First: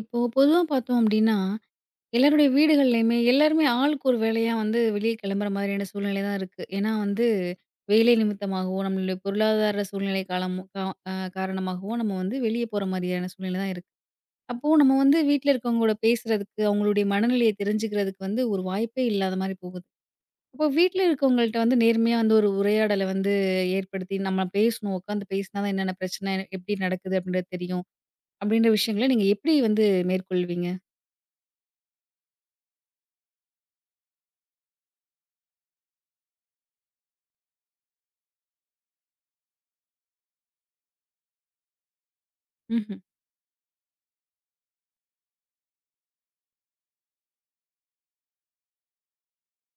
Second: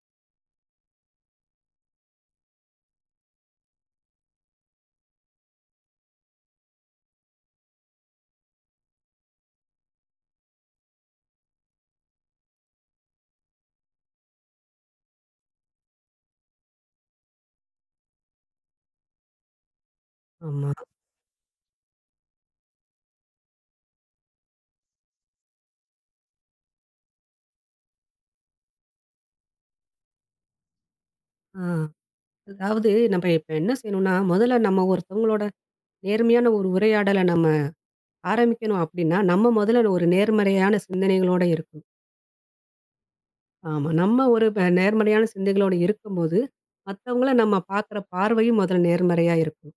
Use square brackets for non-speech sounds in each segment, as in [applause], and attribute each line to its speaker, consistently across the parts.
Speaker 1: இப்போ பொதுவா பார்த்தோம் அப்டின்னா, எல்லாருடைய வீடுகள்லயுமே எல்லாருமே ஆளுக்கு ஒரு வேலையா வந்து வெளிய கிளம்புற மாதிரியான சூழ்நிலை தான் இருக்கு. ஏன்னா வந்து வேலை நிமித்தமாகவோ, நம்மளுடைய பொருளாதார சூழ்நிலை காலமோ கா அ காரணமாகவோ நம்ம வந்து வெளிய போற மாதிரியான சூழ்நிலை தான் இருக்கு. அப்போ நம்ம வந்து வீட்ல இருக்கவங்களோட பேசுறதுக்கு, அவங்களுடைய மனநிலைய தெரிஞ்சுக்கிறதுக்கு வந்து ஒரு வாய்ப்பே இல்லாத மாரி போகுது. அப்போ
Speaker 2: ஆமா.
Speaker 1: வீட்ல இருக்கவங்கள்ட்ட வந்து நேர்மையா வந்து ஒரு உரையாடல வந்து ஏற்படுத்தி நம்ம பேசணும். உட்காந்து பேசினா தான் என்னென்ன பிரச்சனை, எப்டி நடக்குது அப்டின்றது தெரியும். அப்டின்ற விஷயங்கள நீங்க எப்டி வந்து மேற்கொள்வீங்க?
Speaker 2: ஆ. அதாவது நம்ம இப்ப என்ன செய்யணும்னா, முதல்ல நம்ம ஒருத்தவங்களோட நேர்மையான ஒரு உரையாடல நம்ம ஆரம்பிக்கணும் அப்படின்னா, நம்ம முதல்ல ஒரு நேர்மறையான சிந்தனைகளோட இருக்கணும்.
Speaker 1: ம்ஹ்ம்.
Speaker 2: ஆமா. நம்ம ஒரு நேர்மறையான சிந்தனைகளோட இருக்கும்போது, மத்தவங்கள நம்ம பார்க்குற பார்வையும் முதல்ல நேர்மறையா இருக்கும்.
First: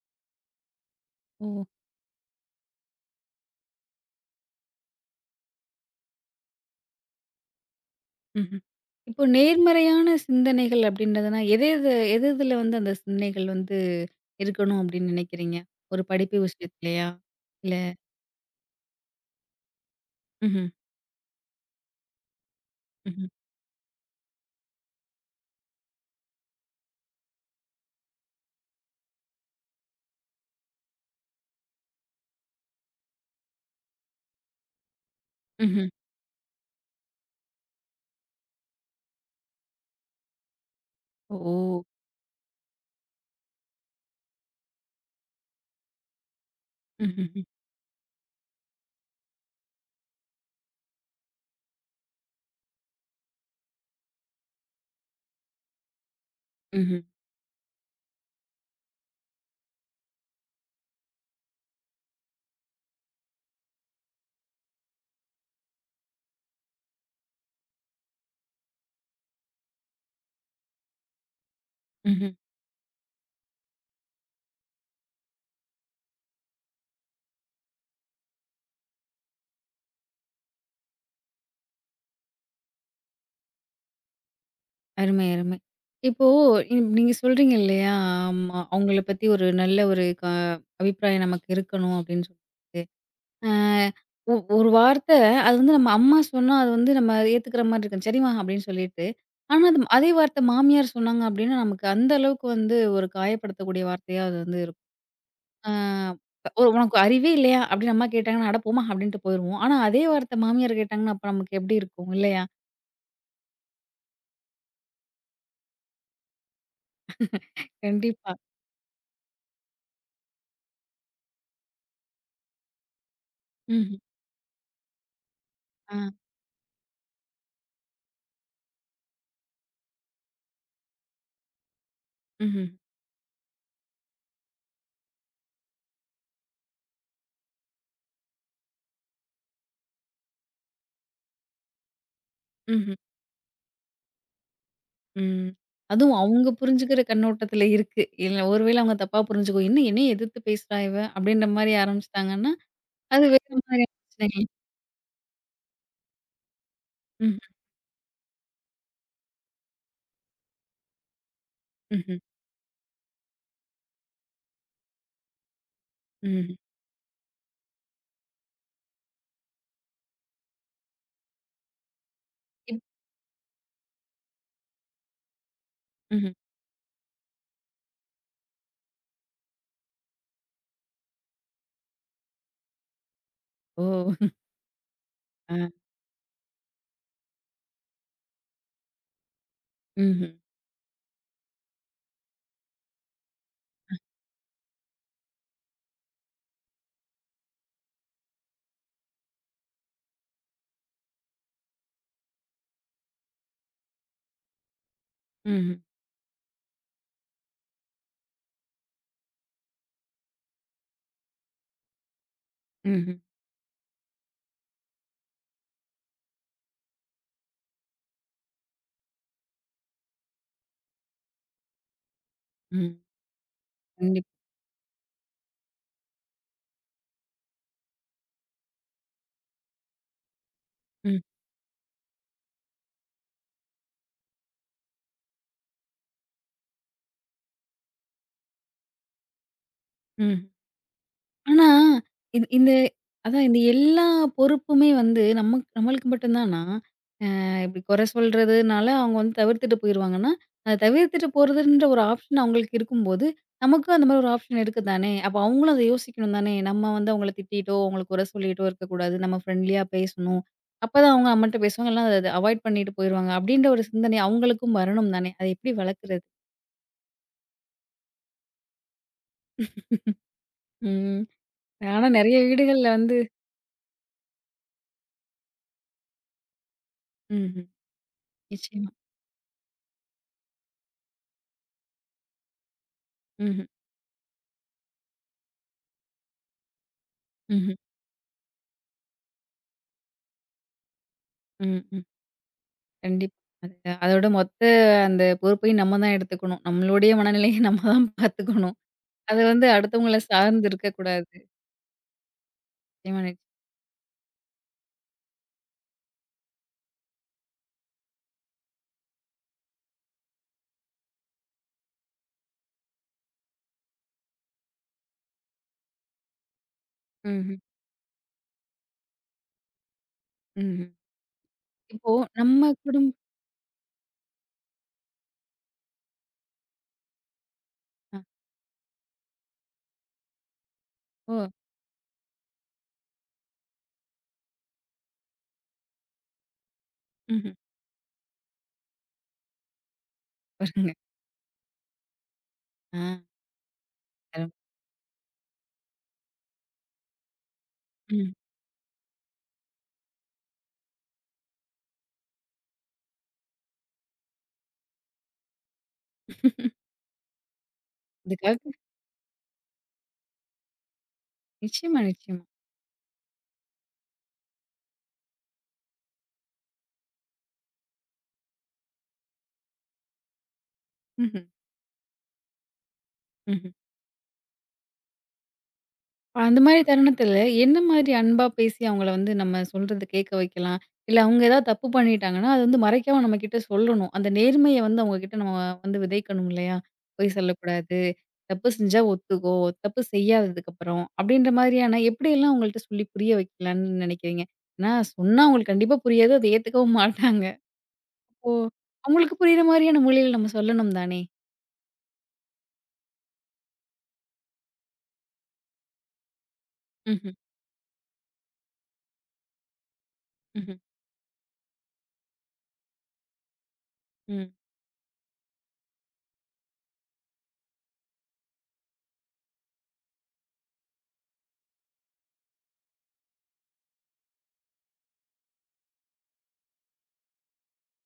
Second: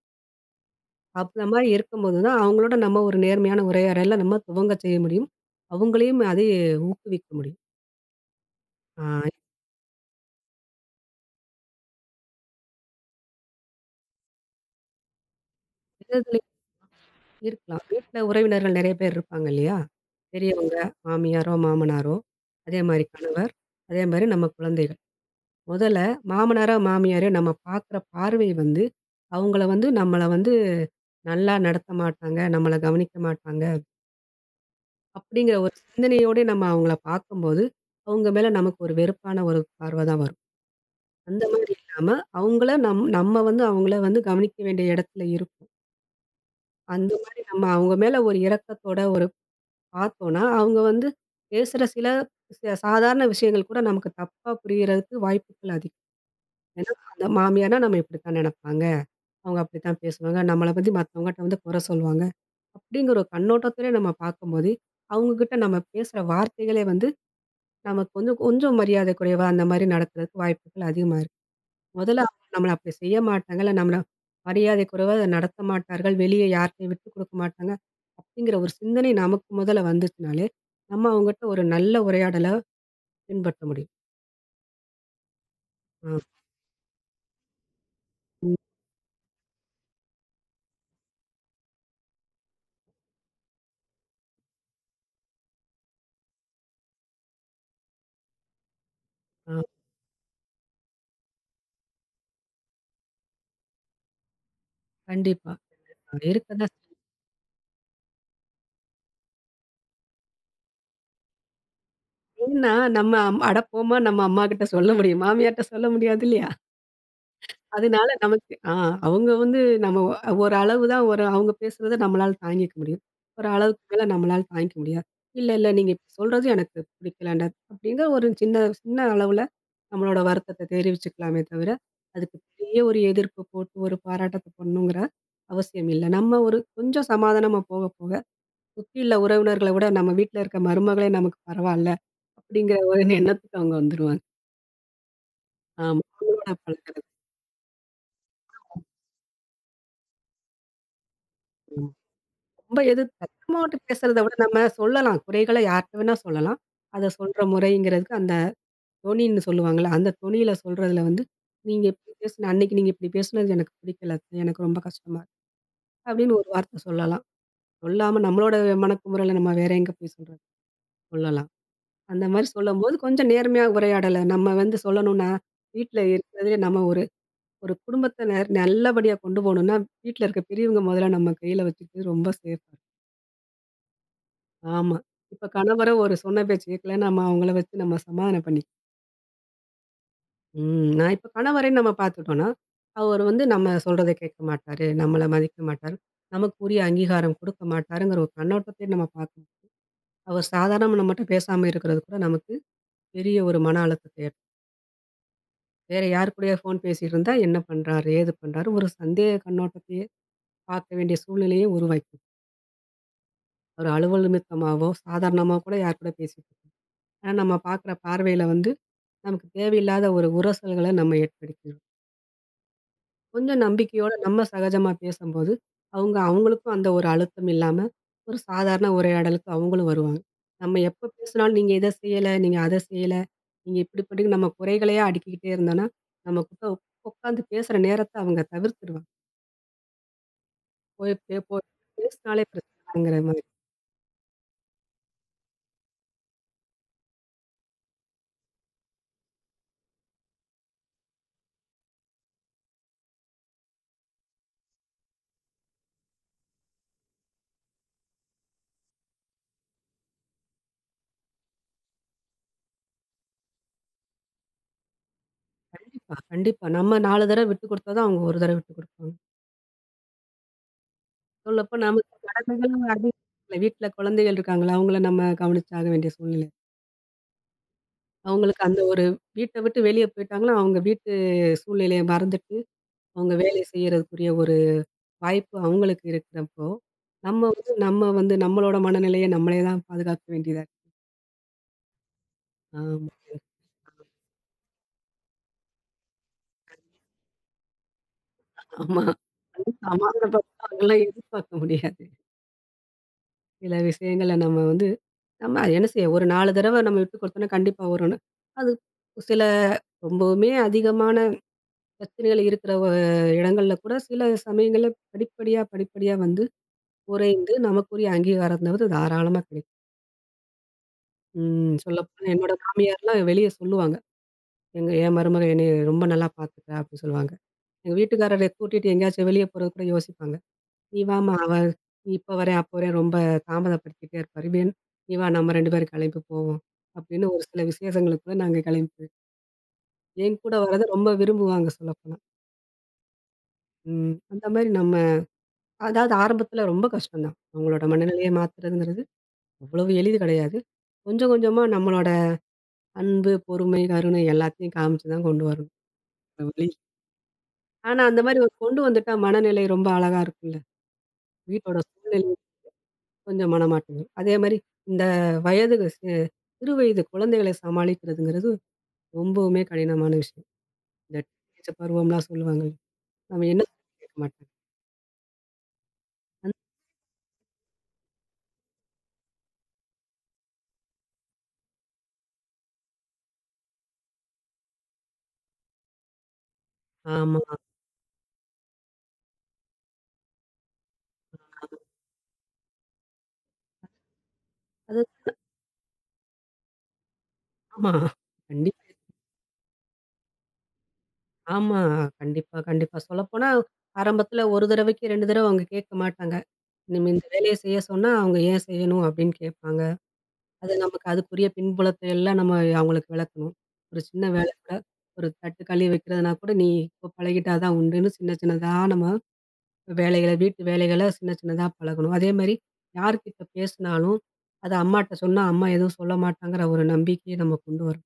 Speaker 2: அந்த
Speaker 1: ஓ!
Speaker 2: மாரி இருக்கும்போது தான், அவங்களோட நம்ம ஒரு நேர்மையான உரையாடல நம்ம துவங்க செய்ய முடியும். அவங்களையும் அதே ஊக்குவிக்க முடியும்.
Speaker 1: ம்ஹ்ம்.
Speaker 2: ஆ
Speaker 1: இப்போ நேர்மறையான சிந்தனைகள் அப்படின்றதுனா, எது எது எது எதுல வந்து அந்த சிந்தனைகள் வந்து இருக்கணும் அப்படின்னு நினைக்கிறீங்க? ஒரு படிப்பு விஷயத்துலயா? இல்ல.
Speaker 2: இருக்கலாம். வீட்ல உறவினர்கள் நெறைய பேர் இருப்பாங்க இல்லையா?
Speaker 1: ம்ஹ்ம்,
Speaker 2: பெரியவங்க, மாமியாரோ, மாமனாரோ, அதே மாரி
Speaker 1: ம்ஹ்ம்,
Speaker 2: கணவர், அதே மாரி நம்ம குழந்தைகள். முதல்ல மாமனாரோ, மாமியாரையோ நம்ம பார்க்குற பார்வை வந்து, அவங்கள வந்து நம்மள வந்து நல்லா நடத்த மாட்டாங்க, நம்மள கவனிக்க மாட்டாங்க, அப்படிங்கிற ஒரு
Speaker 1: ம்ஹ்ம்.
Speaker 2: சிந்தனையோட நம்ம அவங்கள பார்க்கும்போது, அவங்க மேல நமக்கு ஒரு வெறுப்பான ஒரு பார்வை தான் வரும். அந்த மாரி
Speaker 1: ஓ!
Speaker 2: இல்லாம, அவங்கள நம்ம வந்து அவங்கள வந்து கவனிக்க வேண்டிய இடத்துல இருக்கோம். அந்த
Speaker 1: ம்ஹ்ஹ்ம்,
Speaker 2: மாரி நம்ம அவங்க மேல ஒரு இரக்கத்தோட ஒரு பார்த்தோன்னா, அவங்க வந்து பேசுற சில சாதாரண விஷயங்கள் கூட நமக்கு தப்பா புரியிறதுக்கு வாய்ப்புகள் அதிகம். ஏன்னா,
Speaker 1: ம்ஹ்ம்.
Speaker 2: அந்த மாமியார்னா நம்ம இப்படித்தான் நெனப்பாங்க. அவங்க அப்படித்தான் பேசுவாங்க. நம்மள பத்தி மத்தவங்கட்ட வந்து குறை சொல்லுவாங்க. அப்படிங்கிற ஒரு கண்ணோட்டத்திலே நம்ம பார்க்கும்போது, அவங்க கிட்ட நம்ம பேசுற வார்த்தைகளே வந்து நமக்கு வந்து கொஞ்சம் மரியாதை குறைவா அந்த மாரி நடக்கிறதுக்கு வாய்ப்புகள் அதிகமா முதல்ல
Speaker 1: ம்ஹ்ம்.
Speaker 2: அவங்க நம்மள அப்படி செய்ய மாட்டாங்க. இல்ல நம்மள மரியாதை குறைவா அதை நடத்த மாட்டார்கள். வெளிய யார்ட்டயும் விட்டுக் குடுக்க மாட்டாங்க. அப்படிங்கிற ஒரு சிந்தனை நமக்கு முதல்ல வந்துச்சுனாலே, நம்ம அவங்கட்ட ஒரு நல்ல உரையாடல பின்பற்ற முடியும்.
Speaker 1: அருமை, அருமை.
Speaker 2: ஆ,
Speaker 1: இப்போ நீங்க சொல்றீங்க இல்லையா?
Speaker 2: ம்.
Speaker 1: ஆமா. அவங்கள பத்தி ஒரு நல்ல ஒரு அபிப்பிராயம் நமக்கு இருக்கணும் அப்படின்னு சொல்லிட்டு. அ ஒ ஒரு வார்த்த. அது வந்து நம்ம அம்மா சொன்னா, அது வந்து நம்ம ஏத்துக்கிற மாரி இருக்கும். "சரிம்மா" அப்படின்னு சொல்லிட்டு.
Speaker 2: ஆ,
Speaker 1: ஆனா, அது அதே வார்த்த மாமியார் சொன்னாங்க அப்படின்னா, நமக்கு அந்த அளவுக்கு வந்து ஒரு காயப்படுத்தக்கூடிய வார்த்தையா அது வந்து இருக்கும்.
Speaker 2: கண்டிப்பா.
Speaker 1: ஆ. "ஒ
Speaker 2: இருக்கதான்
Speaker 1: உனக்கு
Speaker 2: செய்யும்.
Speaker 1: அறிவே இல்லையா?" அப்படின்னு அம்மா கேட்டாங்கன்னா, "அட போம்மா" அப்படின்ட்டு போயிருவோம். ஆனா, அதே வார்த்த மாமியார் கேட்டாங்கன்னா, அப்ப நமக்கு எப்படி இருக்கும் இல்லையா?
Speaker 2: ஏன்னா நம்ம அட போம்மா நம்ம அம்மாகிட்ட சொல்ல முடியும். மாமியார்ட்ட சொல்ல முடியாது இல்லையா? அதனால
Speaker 1: கண்டிப்பா.
Speaker 2: நமக்கு அவங்க வந்து நம்ம ஒரு அளவு தான் ஒரு அவங்க பேசுறத நம்மளால தாங்கிக்க முடியும். ஒரு அளவுக்கு
Speaker 1: ம்ஹ்ம்.
Speaker 2: மேல நம்மளால தாங்கிக்க முடியாது. "இல்ல, இல்ல நீங்க
Speaker 1: ஆ.
Speaker 2: இப்படி சொல்றது எனக்கு பிடிக்கலன்டா" அப்படிங்கிற ஒரு சின்ன சின்ன அளவுல நம்மளோட வருத்தத்த தெரிவிச்சுக்கலாமே தவிர, அதுக்கு
Speaker 1: ம்ஹ்ம்.
Speaker 2: பெரிய ஒரு எதிர்ப்பு போட்டு ஒரு பாராட்டத்த பண்ணணுங்கிற அவசியம் இல்ல. நம்ம ஒரு கொஞ்சம் சமாதானமா போக போக, சுற்றியுள்ள உறவினர்கள விட நம்ம வீட்ல இருக்க மருமகளே நமக்கு பரவால்ல, அப்படிங்கிற
Speaker 1: ம்ஹ்ம்.
Speaker 2: ஒரு எண்ணத்துக்கு அவங்க வந்துருவாங்க.
Speaker 1: ம்.
Speaker 2: ஆமா.
Speaker 1: அதுவும் அவங்க
Speaker 2: அவங்களோட
Speaker 1: புரிஞ்சுக்கிற
Speaker 2: பழக்கறது.
Speaker 1: கண்ணோட்டத்துல இருக்கு. இல்ல ஒருவேளை அவங்க தப்பா புரிஞ்சுக்குவோ, "என்ன என்னைய எதிர்த்து பேசுறா இவ?" அப்படின்ற மாரி ஆரம்பிச்சுட்டாங்கன்னா
Speaker 2: ரொம்ப எது
Speaker 1: அது வேற
Speaker 2: சத்தமாட்டு
Speaker 1: மாரியான
Speaker 2: பேசுறத விட
Speaker 1: பிரச்சனைங்க.
Speaker 2: நம்ம சொல்லலாம். குறைகள யார்ட்ட வேணா சொல்லலாம். அத
Speaker 1: ம்ஹ்ம்,
Speaker 2: சொல்ற முறைங்கிறதுக்கு அந்த தொனின்னு சொல்லுவாங்கல்ல, அந்த தொனியில சொல்றதுல வந்து, "நீங்க இப்படி
Speaker 1: ம்ஹ்ம்,
Speaker 2: பேசுன அன்னைக்கு நீங்க இப்படி பேசுனது எனக்கு பிடிக்கல. எனக்கு ரொம்ப கஷ்டமா இருக்கு." அப்படின்னு ஒரு
Speaker 1: ம்ஹ்ம்,
Speaker 2: வார்த்த சொல்லலாம். சொல்லாம நம்மளோட மனக்குமுறல நம்ம வேற எங்க போய் சொல்றது? சொல்லலாம். அந்த மாரி
Speaker 1: இப்
Speaker 2: சொல்லும்போது கொஞ்சம் நேர்மையா உரையாடல நம்ம வந்து சொல்லணும்னா, வீட்ல
Speaker 1: ம்ஹ்ம்.
Speaker 2: இருக்கிறதுலே நம்ம ஒரு ஒரு குடும்பத்த நல்லபடியா கொண்டு போணும்னா, வீட்ல இருக்க பெரியவங்க முதல்ல நம்ம கையில வச்சுக்கிறது ரொம்ப சேஃப்.
Speaker 1: ஓ!
Speaker 2: ஆமா. இப்ப
Speaker 1: ஆ,
Speaker 2: கணவரும் ஒரு சொன்ன பேச்சு கேட்கல, நம்ம அவங்கள வச்சு நம்ம சமாதானம் பண்ணி
Speaker 1: ம்ஹ்ம்,
Speaker 2: ம். நான் இப்ப கணவரையும் நம்ம பார்த்துட்டோம்னா, அவர் வந்து நம்ம சொல்றத கேட்க மாட்டாரு, நம்மள மதிக்க மாட்டாரு, நமக்கு உரிய அங்கீகாரம் கொடுக்க மாட்டாருங்கிற ஒரு கண்ணோட்டத்தையும் நம்ம பார்க்கணும். அவர் சாதாரணமா நம்மட்ட பேசாம இருக்கிறது கூட நமக்கு பெரிய ஒரு மன அழுத்தத்தை ஏற்படுத்தும்.
Speaker 1: ம்ஹ்ம்,
Speaker 2: வேற யார் கூடயோ ஃபோன் பேசிட்டு இருந்தா என்ன பண்றாரு? ஏது பண்றாரு? ஒரு சந்தேக கண்ணோட்டத்தையே பார்க்க வேண்டிய சூழ்நிலையை உருவாக்கிடும்.
Speaker 1: ம்ஹ்ம்,
Speaker 2: ஒரு அலுவல் நிமித்தமாவோ, சாதாரணமா கூட யார் கூட பேசிட்டு ஆனா, நம்ம பார்க்குற பார்வையில வந்து, நமக்கு தேவையில்லாத ஒரு உரசல்கள நம்ம ஏற்படுத்திரும்.
Speaker 1: ம்,
Speaker 2: கொஞ்சம் நம்பிக்கையோட
Speaker 1: கண்டிப்
Speaker 2: நம்ம சகஜமா பேசம்போது, அவங்க அவங்களுக்கும் அந்த ஒரு அழுத்தம் இல்லாம, ஒரு சாதாரண உரையாடலுக்கு அவங்களும் வருவாங்க. நம்ம எப்ப
Speaker 1: ம்,
Speaker 2: பேசினாலும், "நீங்க இத செய்யல, நீங்க அத செய்யல, நீங்க இப்படி பண்ணீங்க" நம்ம குறைகளையே அடுக்கிக்கிட்டே இருந்தோம்னா, நமக்கிட்ட உட்காந்து பேசுற நேரத்த அவங்க தவிர்த்துருவாங்க.
Speaker 1: ம்.
Speaker 2: போய் பே போ
Speaker 1: ஆனா,
Speaker 2: பேசினாலே
Speaker 1: இந் இந்த
Speaker 2: பிரச்சனங்கிற மாரி.
Speaker 1: அதான் இந்த எல்லா பொறுப்புமே வந்து நம்மளுக்கு மட்டும் தானா? இப்படி குறை சொல்றதுனால அவங்க வந்து தவிர்த்துட்டு போயிருவாங்கன்னா, அத தவிர்த்துட்டு போறதுன்ற ஒரு ஆப்ஷன் அவங்களுக்கு இருக்கும்போது, நமக்கும் அந்த மாதிரி ஒரு ஆப்ஷன் இருக்கு தானே! அப்ப அவங்களும் அத யோசிக்கணும் தானே! நம்ம வந்து அவங்கள திட்டிட்டோ, அவங்கள குறை சொல்லிட்டோ இருக்கக்கூடாது. நம்ம ஃப்ரெண்ட்லியா பேசணும். அப்பதான் அவங்க நம்மட்ட பேசுவாங்க. இல்லனா அத அவாய்ட் பண்ணிட்டு போயிருவாங்க. அப்படின்ற ஒரு சிந்தனை அவங்களுக்கும் வரணும் தானே! அத எப்படி
Speaker 2: கண்டிப்பா,
Speaker 1: வளர்க்குறது?
Speaker 2: கண்டிப்பா. நம்ம 4 தடவ விட்டு குடுத்தா தான், அவங்க 1 தடவ விட்டு குடுப்பாங்க.
Speaker 1: ம்.
Speaker 2: சொல்லப்போனா
Speaker 1: ஆனா
Speaker 2: நமக்கு
Speaker 1: நெறைய
Speaker 2: கடமைகளும்
Speaker 1: வீடுகள்ல
Speaker 2: அதிகம்
Speaker 1: வந்து
Speaker 2: இருக்குல்ல. வீட்ல குழந்தைகள் இருக்காங்களா, அவங்கள நம்ம கவனிச்சாக வேண்டிய சூழ்நிலை.
Speaker 1: ம்ஹ்ம்.
Speaker 2: அவங்களுக்கு அந்த
Speaker 1: நிச்சயமா.
Speaker 2: ஒரு வீட்ட விட்டு வெளிய போயிட்டாங்கன்னா, அவங்க வீட்டு சூழ்நிலைய மறந்துட்டு, அவங்க
Speaker 1: ம்ஹ்ம்.
Speaker 2: வேலை செய்யறதுக்குரிய ஒரு வாய்ப்பு அவங்களுக்கு இருக்கிறப்போ, நம்ம வந்து
Speaker 1: ம்ஹ்ம்.
Speaker 2: நம்ம வந்து நம்மளோட மனநிலைய நம்மளே தான் பாதுகாக்க வேண்டியதா இருக்கு.
Speaker 1: ம், ம்.
Speaker 2: ஆமா,
Speaker 1: கண்டிப்பா. அது அதோட மொத்த அந்த பொறுப்பையும் நம்ம தான் எடுத்துக்கணும். நம்மளுடைய மனநிலைய நம்ம தான் பார்த்துக்கணும்.
Speaker 2: ஆமா.
Speaker 1: அது வந்து
Speaker 2: அதுவும்
Speaker 1: அடுத்தவங்கள
Speaker 2: சமாதானப்படுத்த
Speaker 1: சார்ந்து
Speaker 2: அவங்கலாம்
Speaker 1: இருக்கக்கூடாது.
Speaker 2: எதிர்பார்க்க முடியாது.
Speaker 1: நிச்சயமா,
Speaker 2: சில விஷயங்கள நம்ம வந்து நம்ம அது என்ன செய்ய ஒரு 4 தடவ நம்ம விட்டு குடுத்தோம்னா, கண்டிப்பா வரும்னு. அது சில ரொம்பவுமே அதிகமான பிரச்சனைகள் இருக்கிற இடங்கள்ல கூட சில சமயங்கள்ல படிப்படியா, படிப்படியா வந்து குறைந்து
Speaker 1: ம்ஹ்ம்,
Speaker 2: நமக்குரிய அங்கீகாரம்ங்கிறது தாராளமா கிடைக்கும்.
Speaker 1: ம்ஹ்ம். இப்போ
Speaker 2: சொல்லப்போனா என்னோட
Speaker 1: நம்ம குடும்
Speaker 2: மாமியார்லாம் வெளிய சொல்லுவாங்க. எங்க என் மருமக என்னைய ரொம்ப நல்லா பார்த்துக்கிறா அப்படின்னு சொல்லுவாங்க. எங்க
Speaker 1: அ
Speaker 2: வீட்டுக்காரர கூட்டிட்டு எங்கேயாச்சும் வெளிய போறதுக்கு கூட யோசிப்பாங்க. "நீ வாம்மா
Speaker 1: ஓ!
Speaker 2: நீ இப்ப வரேன், அப்ப வரேன் ரொம்ப தாமதப்படுத்திட்டே இருப்பாரு. நீ வா நம்ம 2 பேரும் கிளம்பி போவோம்." அப்படின்னு ஒரு
Speaker 1: ம்ஹ்ம்.
Speaker 2: சில விசேஷங்களுக்கு கூட நாங்க கிளம்பி போய் என் கூட வரத
Speaker 1: பாருங்க.
Speaker 2: ரொம்ப விரும்புவாங்க சொல்லப்போனா.
Speaker 1: ஆ.
Speaker 2: அந்த
Speaker 1: அரும்
Speaker 2: மாரி நம்ம அதாவது ஆரம்பத்தில ரொம்ப கஷ்டம் தான். அவங்களோட மனநிலைய
Speaker 1: ம்.
Speaker 2: மாத்துறதுங்கிறது அவ்வளவு எளிது கிடையாது. கொஞ்சம் கொஞ்சமா நம்மளோட அன்பு, பொறுமை, கருணை எல்லாத்தையும் காமிச்சு தான் கொண்டு வரணும். ஒருவழி. ஆனா அந்த மாரி ஒரு
Speaker 1: இதுக்காக
Speaker 2: கொண்டு வந்துட்டா மனநிலை ரொம்ப அழகா இருக்கும்ல. வீட்டோட
Speaker 1: நிச்சயமா,
Speaker 2: சூழ்நிலை
Speaker 1: நிச்சயமா.
Speaker 2: கொஞ்சம் மாட்டேங்குது. அதே மாரி இந்த வயது ச சிறுவயது குழந்தைகளை சமாளிக்கிறதுங்கிறது ரொம்பவுமே கடினமான விஷயம். இந்த
Speaker 1: ம்ஹ்ம்,
Speaker 2: டீனேஜ் பருவம்லாம் சொல்லுவாங்கல்ல. நம்ம என்ன
Speaker 1: ம்ஹ்ம்.
Speaker 2: சொன்னாலும் கேட்க மாட்டாங்க.
Speaker 1: அந்த
Speaker 2: அந்த-
Speaker 1: மாரி தருணத்துல, என்ன மாரி அன்பா பேசி அவங்கள வந்து நம்ம சொல்றத கேட்க வைக்கலாம்? இல்ல அவங்க ஏதாவது தப்பு பண்ணிட்டாங்கன்னா, அது வந்து மறைக்காம நம்ம கிட்ட சொல்லணும். அந்த நேர்மைய வந்து அவங்க கிட்ட நம்ம வந்து விதைக்கணும் இல்லையா? பொய்
Speaker 2: ஆமா.
Speaker 1: சொல்லக்கூடாது. தப்பு செஞ்சா ஒத்துக்கோ. தப்பு செய்யாததுக்கப்புறம். அப்படின்ற மாரியான எப்படியெல்லாம் அவங்கள்ட்ட சொல்லி புரிய வைக்கலான்னு நினைக்கிறீங்க? ஏன்னா
Speaker 2: அது
Speaker 1: சொன்னா அவங்களுக்கு கண்டிப்பா புரியாது. அத ஏத்துக்கவும் [laughs] மாட்டாங்க.
Speaker 2: ஆமா.
Speaker 1: ஓ!
Speaker 2: கண்டிப்பா.
Speaker 1: அவங்களுக்கு புரியிற மாரியான மொழியில நம்ம சொல்லணும் தானே?
Speaker 2: ஆமா. கண்டிப்பா, கண்டிப்பா. சொல்லப்போனா ஆரம்பத்துல ஒரு தடவைக்கு 2 தடவ அவங்க கேட்க மாட்டாங்க. "நம்ம இந்த
Speaker 1: ம்ஹ்ம்.
Speaker 2: வேலைய செய்ய சொன்னா, அவங்க ஏன் செய்யணும்?" அப்படின்னு கேட்பாங்க.
Speaker 1: ம்ஹ்ம்.
Speaker 2: அது நமக்கு அதுக்குரிய பின்புலத்தை எல்லாம் நம்ம அவங்களுக்கு விளக்கணும். ஒரு சின்ன
Speaker 1: ம்.
Speaker 2: வேலை கூட, ஒரு தட்டு கழுவி வைக்கிறதுனா கூட, "நீ இப்போ பழகிட்டா தான் உண்டுன்னு" சின்ன சின்னதா நம்ம வேலைகள வீட்டு வேலைகள சின்ன சின்னதா பழகணும். அதேமாரி யார்கிட்ட பேசினாலும், அது அம்மாட்ட சொன்னா, அம்மா எதுவும் சொல்ல மாட்டாங்கிற ஒரு நம்பிக்கைய நம்ம கொண்டு வரணும்.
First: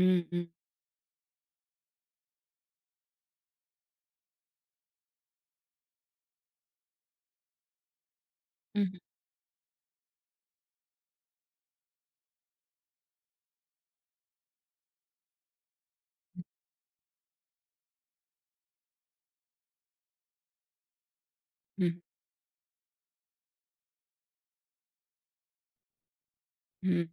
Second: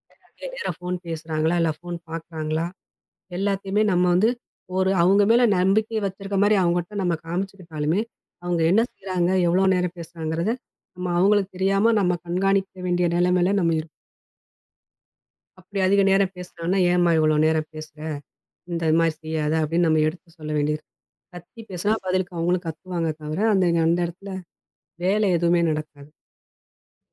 Speaker 1: ம். ம்.
Speaker 2: நிறைய நேரம் ஃபோன் பேசுறாங்களா? இல்ல ஃபோன் பார்க்குறாங்களா? எல்லாத்தையுமே நம்ம வந்து ஒரு அவங்க மேல நம்பிக்கை வச்சிருக்க மாரி அவங்கட்ட நம்ம காமிச்சுக்கிட்டாலுமே, அவங்க என்ன
Speaker 1: ம்ஹ்ம்.
Speaker 2: செய்றாங்க? எவ்வளோ நேரம் பேசுறாங்கிறத, நம்ம அவங்களுக்கு தெரியாம நம்ம கண்காணிக்க வேண்டிய நிலைமையில நம்ம இருக்கோம். அப்படி அதிக நேரம் பேசுனான்னா, "ஏம்மா இவ்வளோ நேரம் பேசுற? இந்த மாரி செய்யாத" அப்படின்னு நம்ம எடுத்து சொல்ல வேண்டியது. கத்தி பேசுனா
Speaker 1: ம்.
Speaker 2: பதிலுக்கு அவங்களும் கத்துவாங்க தவிர, அந்த அந்த இடத்துல வேலை எதுவுமே நடக்காது.
Speaker 1: ம்.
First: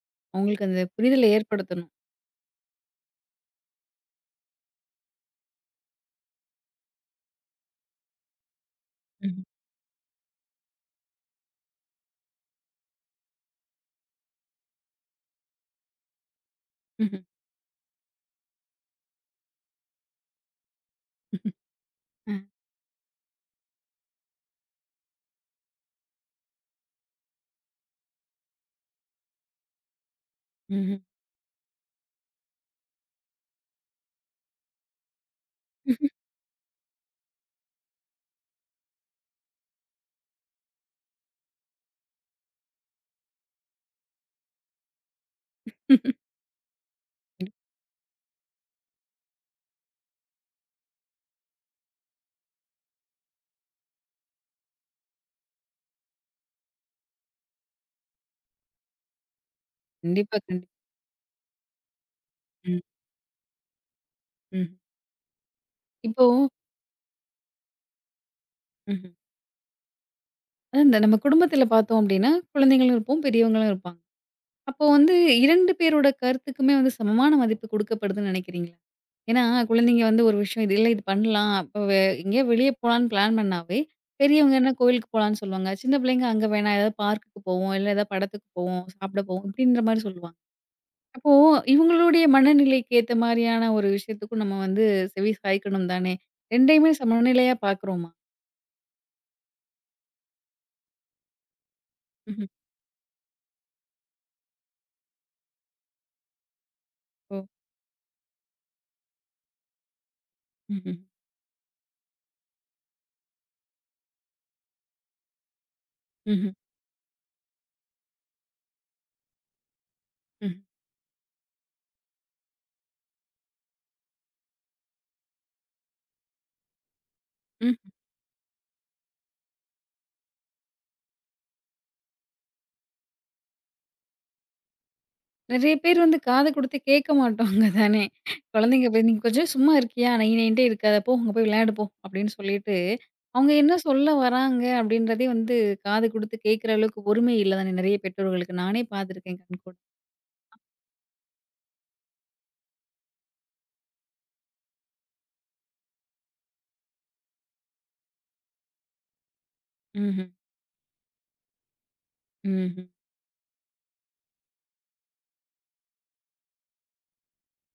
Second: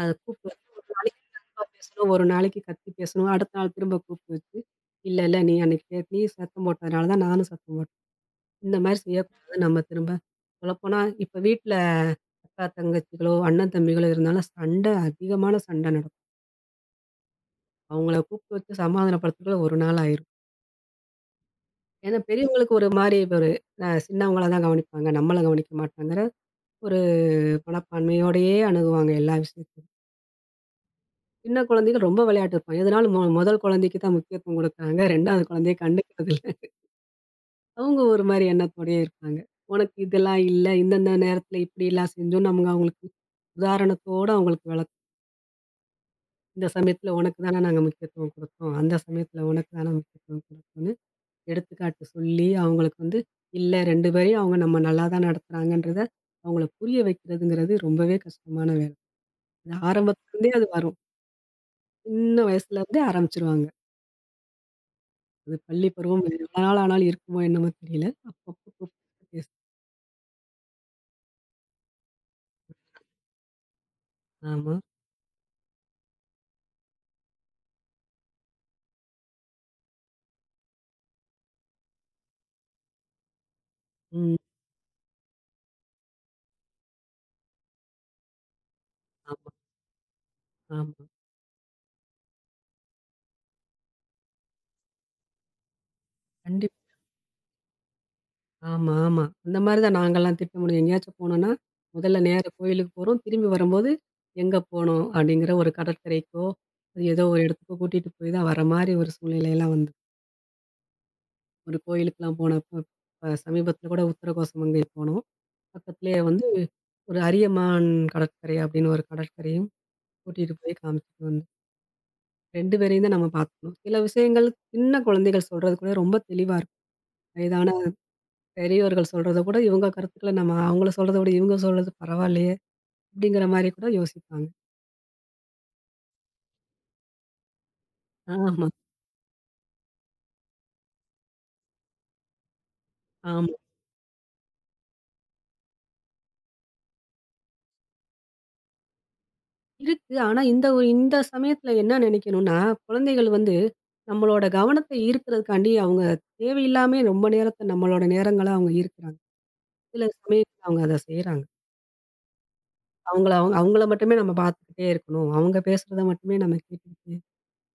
Speaker 2: அத கூப்பிட்டு வச்சு
Speaker 1: அவங்களுக்கு அந்த
Speaker 2: ஒரு நாளைக்கு
Speaker 1: புரிதல
Speaker 2: கடுப்பா
Speaker 1: ஏற்படுத்தணும்.
Speaker 2: பேசணும், ஒரு நாளைக்கு கத்தி பேசணும், அடுத்த நாள் திரும்ப கூப்பிட்டு வச்சு, "இல்ல, இல்ல நீ அன்னைக்கு நீ சத்தம் போட்டதுனால தான் நானும் சத்தம் போட்டேன்." இந்த மாரி
Speaker 1: ம்ஹ்ம்.
Speaker 2: செய்யக்கூடாது நம்ம திரும்ப. சொல்லப்போனா இப்ப வீட்ல அக்கா, தங்கச்சிகளோ, அண்ணன், தம்பிகளோ இருந்தாலும் சண்டை அதிகமான சண்டை நடக்கும்.
Speaker 1: ம்ஹ்ம்.
Speaker 2: அவங்கள கூப்பிட்டு வச்சு சமாதானப்படுத்துறதுக்குள்ள ஒரு நாள் ஆயிரும். ஏன்னா
Speaker 1: அ.
Speaker 2: பெரியவங்களுக்கு ஒரு மாரி ஒரு சின்னவங்கள தான் கவனிப்பாங்க. நம்மள கவனிக்க மாட்டாங்கற ஒரு மனப்பான்மையோடயே அணுகுவாங்க எல்லா விஷயத்தையும்.
Speaker 1: ம்ஹ்ம்.
Speaker 2: சின்ன குழந்தைகள் ரொம்ப விளையாட்டு இருப்பாங்க. எதுனாலும் முதல் குழந்தைக்கு தான் முக்கியத்துவம் குடுக்குறாங்க. 2வது குழந்தைய கண்டுக்கிறது இல்ல. அவங்க ஒரு மாரி எண்ணத்தோடயே இருப்பாங்க. உனக்கு இதெல்லாம் இல்ல. இந்தந்த நேரத்தில இப்படிலாம் செஞ்சோம். நம்ம அவங்களுக்கு உதாரணத்தோட அவங்களுக்கு இந்த சமயத்தில உனக்கு தானே நாங்க முக்கியத்துவம் குடுத்தோம். அந்த சமயத்தில உனக்கு தானே முக்கியத்துவம் குடுத்தோம்ன்னு எடுத்துக்காட்டு சொல்லி, அவங்களுக்கு வந்து இல்ல 2 பேரையும் அவங்க நம்ம நல்லா தான் நடத்துறாங்கன்றத அவங்கள புரிய வைக்கிறதுங்கிறது ரொம்பவே கஷ்டமான வேலை. அது
Speaker 1: கண்டிப்பா,
Speaker 2: ஆரம்பத்துலருந்தே அது
Speaker 1: கண்டிப்பா.
Speaker 2: வரும். சின்ன
Speaker 1: ம்.
Speaker 2: வயசுலருந்தே ஆரம்பிச்சுருவாங்க.
Speaker 1: ம்.
Speaker 2: அது பள்ளி பருவம்
Speaker 1: இப்போ
Speaker 2: எவ்வளோ நாள் ஆனாலும் இருக்குமோ என்னமோ தெரியல. அப்பப்போ
Speaker 1: ம்ஹ்ம்.
Speaker 2: கூப்பிட்டு
Speaker 1: அதான் இந்த நம்ம குடும்பத்தில பார்த்தோம் அப்டின்னா, குழந்தைங்களும் இருப்போம், பெரியவங்களும் இருப்பாங்க.
Speaker 2: ஆமா.
Speaker 1: அப்போ வந்து 2 பேரோட கருத்துக்குமே வந்து சமமான மதிப்பு குடுக்கப்படுதுன்னு நினைக்கிறீங்களா? ஏன்னா, குழந்தைங்க வந்து ஒரு விஷயம் இது இல்ல இது பண்ணலாம். அப்ப எங்கேயோ வெளிய போலான்னு பிளான் பண்ணாவே,
Speaker 2: ம்.
Speaker 1: பெரியவங்க என்ன கோவிலுக்கு போலான்னு சொல்லுவாங்க. சின்ன பிள்ளைங்க அங்க வேணாம் ஏதாவது பார்க்குக்கு போவோம், இல்ல ஏதாவது படத்துக்கு போவோம், சாப்பிட போவோம்
Speaker 2: ஆமா,
Speaker 1: இப்டின்ற மாரி சொல்லுவாங்க.
Speaker 2: ஆமா.
Speaker 1: அப்போ இவங்களுடைய மனநிலைக்கு ஏத்த மாரியான ஒரு விஷயத்துக்கும் நம்ம வந்து செவி சாய்க்கணும் தானே!
Speaker 2: கண்டிப்பா.
Speaker 1: 2யுமே சமநிலையா பார்க்குறோமா?
Speaker 2: ஆமா, ஆமா. அந்த மாரி தான் நாங்கலாம் திட்டமிடுவோம். எங்கேயாச்சும் போனோம்னா, முதல்ல
Speaker 1: ம்ஹ்ம்.
Speaker 2: நேரா கோயிலுக்கு போறோம். திரும்பி வரும்போது, எங்க போனோம் அப்படிங்கிற ஒரு கடற்கரைக்கோ, அது ஏதோ
Speaker 1: ஓ!
Speaker 2: ஒரு இடத்துக்கோ கூட்டிட்டு போய் தான் வர மாரி ஒரு சூழ்நிலைலாம் வந்து
Speaker 1: ம்ஹ்ம்.
Speaker 2: ஒரு கோயிலுக்குலாம் போனப்ப, சமீபத்தில கூட உத்தரகோசமங்கை போனோம். பக்கத்திலேயே வந்து
Speaker 1: ம்ஹ்ம்.
Speaker 2: ஒரு அரியமான் கடற்கரை அப்படின்னு ஒரு கடற்கரையும் கூட்டிட்டு
Speaker 1: ம்.
Speaker 2: போய் காமிச்சுட்டு வந்தோம். 2 பேரையும் தான் நம்ம பார்த்துக்கணும். சில விஷயங்கள் சின்ன குழந்தைகள் சொல்றது கூட ரொம்ப தெளிவா இருக்கும். வயதான
Speaker 1: ம்.
Speaker 2: பெரியவர்கள் சொல்றத கூட இவங்க கருத்துக்கள நம்ம அவங்கள சொல்றத விட இவங்க சொல்றது பரவாயில்லையே! அப்படிங்கிற மாரி கூட யோசிப்பாங்க.
Speaker 1: நெறைய பேர் வந்து காது குடுத்து கேட்க மாட்டாங்க தானே!
Speaker 2: ஆமா,
Speaker 1: குழந்தைங்க போய் "நீ கொஞ்சம் சும்மா இருக்கியா? நைன்ட்டே இருக்காத போ! அங்க போய் விளையாடு போ!" அப்படின்னு சொல்லிட்டு, அவங்க
Speaker 2: ஆமா.
Speaker 1: என்ன சொல்ல வராங்க அப்படின்றதே வந்து காது குடுத்து கேட்கிற அளவுக்கு பொறுமை இல்ல தானே நெறைய பெற்றோர்களுக்கு. நானே பார்த்துருக்கேன் கண்கூட.
Speaker 2: இருக்கு. ஆனா இந்த ஒரு இந்த சமயத்துல என்ன நினைக்கணும்னா, குழந்தைகள் வந்து நம்மளோட கவனத்த ஈர்க்கிறதுக்காண்டி அவங்க தேவையில்லாமே ரொம்ப நேரத்த நம்மளோட நேரங்கள அவங்க ஈர்க்கிறாங்க. சில
Speaker 1: ம்ஹ்ம்.
Speaker 2: சமயத்துல அவங்க அத செய்றாங்க.
Speaker 1: ம்ஹ்ம்.
Speaker 2: அவங்கள அவங்க அவங்கள மட்டுமே நம்ம பார்த்துக்கிட்டே இருக்கணும். அவங்க பேசுறத மட்டுமே நம்ம கேட்டுக்கிட்டு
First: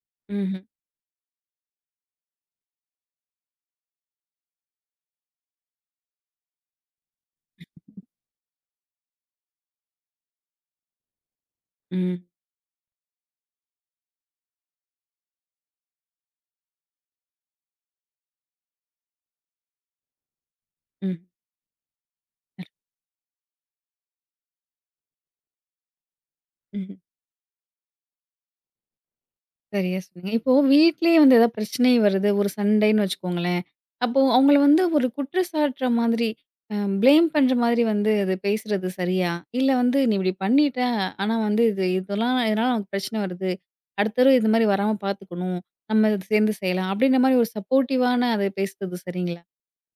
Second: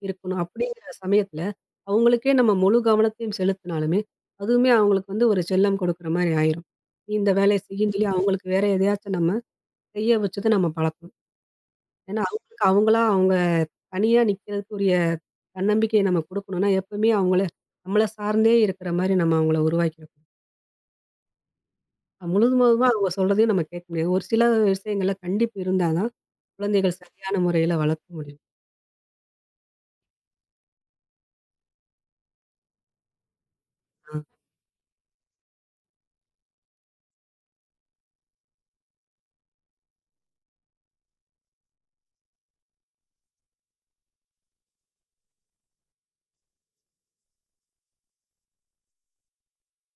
Speaker 2: இருக்கணும்.
Speaker 1: ம்ஹ்ம்.
Speaker 2: அப்படிங்கிற சமயத்துல அவங்களுக்கே நம்ம முழு கவனத்தையும் செலுத்தினாலுமே, அதுவுமே அவங்களுக்கு வந்து ஒரு செல்லம் கொடுக்குற மாரி ஆயிரும். "நீ இந்த வேலைய செய்யின்னு" சொல்லி அவங்களுக்கு வேற எதையாச்சும் நம்ம செய்ய வச்சத நம்ம பழக்கணும். ஏன்னா,
Speaker 1: ம்.
Speaker 2: அவங்களுக்கு அவங்களா அவங்க தனியா நிக்கிறதுக்குரிய தன்னம்பிக்கைய நம்ம குடுக்கணும்னா, எப்பவுமே அவங்கள நம்மள சார்ந்தே இருக்கிற மாரி நம்ம அவங்கள உருவாக்கிடக்கூடாது.
Speaker 1: ம்.
Speaker 2: முழுவதுமா அவங்க சொல்றதையும் நம்ம கேட்க முடியாது. ஒரு சில விஷயங்கள்ல கண்டிப்பு இருந்தா தான்,
Speaker 1: ம்.
Speaker 2: குழந்தைகள் சரியான முறையில வளர்க்க முடியும்.
Speaker 1: சரியா சொன்னீங்க. இப்போ வீட்லயே வந்து ஏதாவது பிரச்சனை வருது, ஒரு சண்டைன்னு வச்சுக்கோங்களேன்.
Speaker 2: ஆ,
Speaker 1: அப்போ அவங்கள வந்து ஒரு குற்றம் சாட்டுற மாதிரி, அ ப்ளேம் பண்ற மாதிரி வந்து அது பேசுறது சரியா? இல்ல வந்து, "நீ இப்படி பண்ணிட்ட, ஆனா வந்து இது இதெல்லாம் இதனால நமக்கு பிரச்சனை வருது. அடுத்த தடவ இது மாதிரி வராம பார்த்துக்கணும். நம்ம இது சேர்ந்து செய்யலாம்." அப்படின்ற மாதிரி ஒரு சப்போர்ட்டிவான அது பேசுறது சரிங்களா?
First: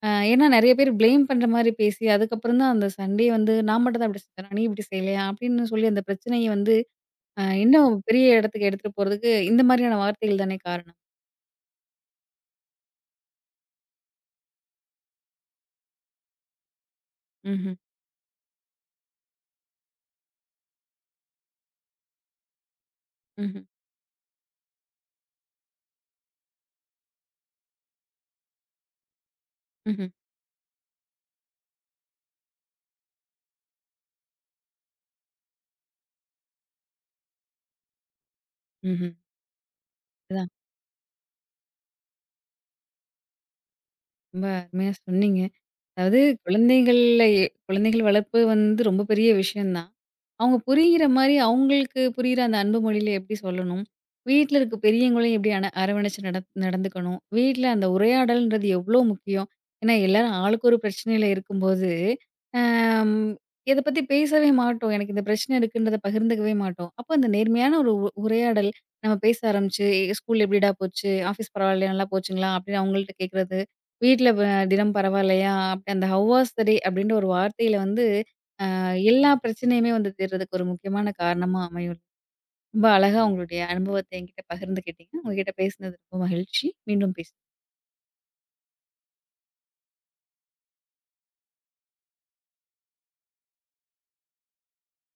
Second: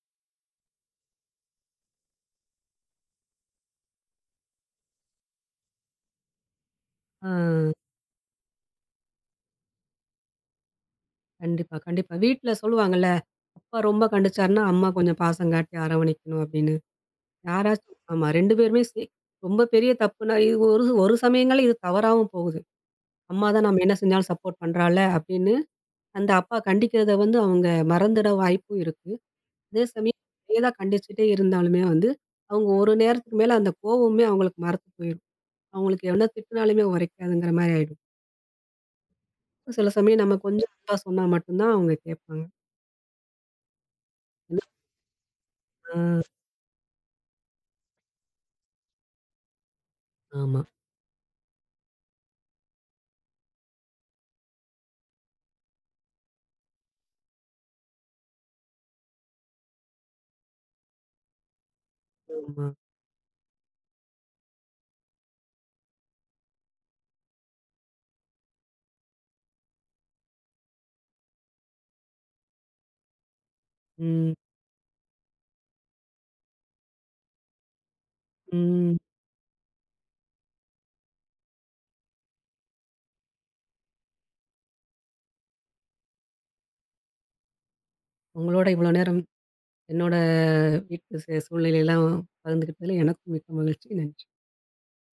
Speaker 1: ஏன்னா நெறைய பேர் ப்ளேம் பண்ற மாதிரி பேசி, அதுக்கப்புறம் தான் அந்த சண்டைய வந்து, "நான் மட்டும் தான் இப்படி செஞ்சேனா? நீ இப்படி செய்யலையா?" அப்படின்னு சொல்லி அந்த பிரச்சனைய வந்து
Speaker 2: ஆ
Speaker 1: இன்னும் பெரிய இடத்துக்கு எடுத்துட்டு போறதுக்கு இந்த மாதிரியான வார்த்தைகள் தானே காரணம்.
Speaker 2: கண்டிப்பா, கண்டிப்பா. வீட்ல சொல்லுவாங்கல்ல, அப்பா ரொம்ப கண்டிச்சாருன்னா, அம்மா கொஞ்சம் பாசம் காட்டி அரவணைக்கணும் அப்படின்னு.
Speaker 1: ம்ஹ்ம்,
Speaker 2: யாராச்சும் ஆமா 2 பேருமே ரொம்ப பெரிய தப்புனா, இது ஒரு ஒரு சமயங்கள்ல இது தவறாவும் போகுது. அம்மா
Speaker 1: ம்ஹ்ம்,
Speaker 2: தான் நம்ம என்ன செஞ்சாலும் சப்போர்ட் பண்றாள அப்படின்னு அந்த அப்பா கண்டிக்கிறத வந்து அவங்க மறந்துட வாய்ப்பும் இருக்கு. அதே
Speaker 1: ம்ஹ்ம்,
Speaker 2: சமயம் அதேதான் கண்டிச்சுட்டே இருந்தாலுமே வந்து, அவங்க ஒரு நேரத்துக்கு மேல அந்த கோவமே அவங்களுக்கு மறத்து போயிரும். அவங்களுக்கு என்ன திட்டுனாலுமே உரைக்காதுங்கிற மாரி ஆயிடும்.
Speaker 1: ம்ஹ்ம்.
Speaker 2: சில சமயம் நம்ம
Speaker 1: அதான்
Speaker 2: கொஞ்சம் அன்பா சொன்னா மட்டும் தான் அவங்க கேட்பாங்க.
Speaker 1: ரொம்ப அருமையா சொன்னீங்க.
Speaker 2: ஆ,
Speaker 1: அதாவது குழந்தைகள் வளர்ப்பு வந்து ரொம்ப பெரிய விஷயம் தான். அவங்க
Speaker 2: ஆமா,
Speaker 1: புரியிற மாரி, அவங்களுக்கு புரியிற அந்த அன்பு மொழியில எப்படி சொல்லணும்? வீட்ல இருக்க பெரியவங்களையும் எப்படி அரவணைச்சு நடந்துக்கணும்? வீட்ல அந்த உரையாடல்ன்றது எவ்ளோ முக்கியம்? ஏன்னா, எல்லாரும் ஆளுக்கு ஒரு பிரச்சனையில இருக்கும்போது,
Speaker 2: ஆமா.
Speaker 1: அம் இத பத்தி பேசவே மாட்டோம். எனக்கு இந்த பிரச்சனை இருக்குன்றத பகிர்ந்துக்கவே மாட்டோம். அப்ப அந்த நேர்மையான ஒரு உரையாடல் நம்ம பேச ஆரம்பிச்சு, "ஸ்கூல் எப்படிடா போச்சு? ஆஃபீஸ் பரவாயில்லையா? நல்லா போச்சுங்களா?" அப்படின்னு அவங்கள்ட்ட கேட்கறது. வீட்ல
Speaker 2: ம்,
Speaker 1: வ "தினம் பரவாயில்லையா?" அப்படி அந்த "ஹவ் வாஸ் த டே?" அப்படின்ற ஒரு வார்த்தையில வந்து
Speaker 2: ம்.
Speaker 1: எல்லா பிரச்சனையுமே வந்து தீர்றதுக்கு ஒரு முக்கியமான காரணமா அமையும். ரொம்ப அழகா உங்களுடைய அனுபவத்த என்கிட்ட பகிர்ந்துக்கிட்டீங்க. உங்ககிட்ட பேசினது ரொம்ப மகிழ்ச்சி. மீண்டும் பேசலாம்.
Speaker 2: உங்களோட இவ்வளோ நேரம் என்னோட வீட்டு சூழ்நிலையெல்லாம் பகிர்ந்துக்கிட்டதுல எனக்கும் மிக்க மகிழ்ச்சி. நன்றி.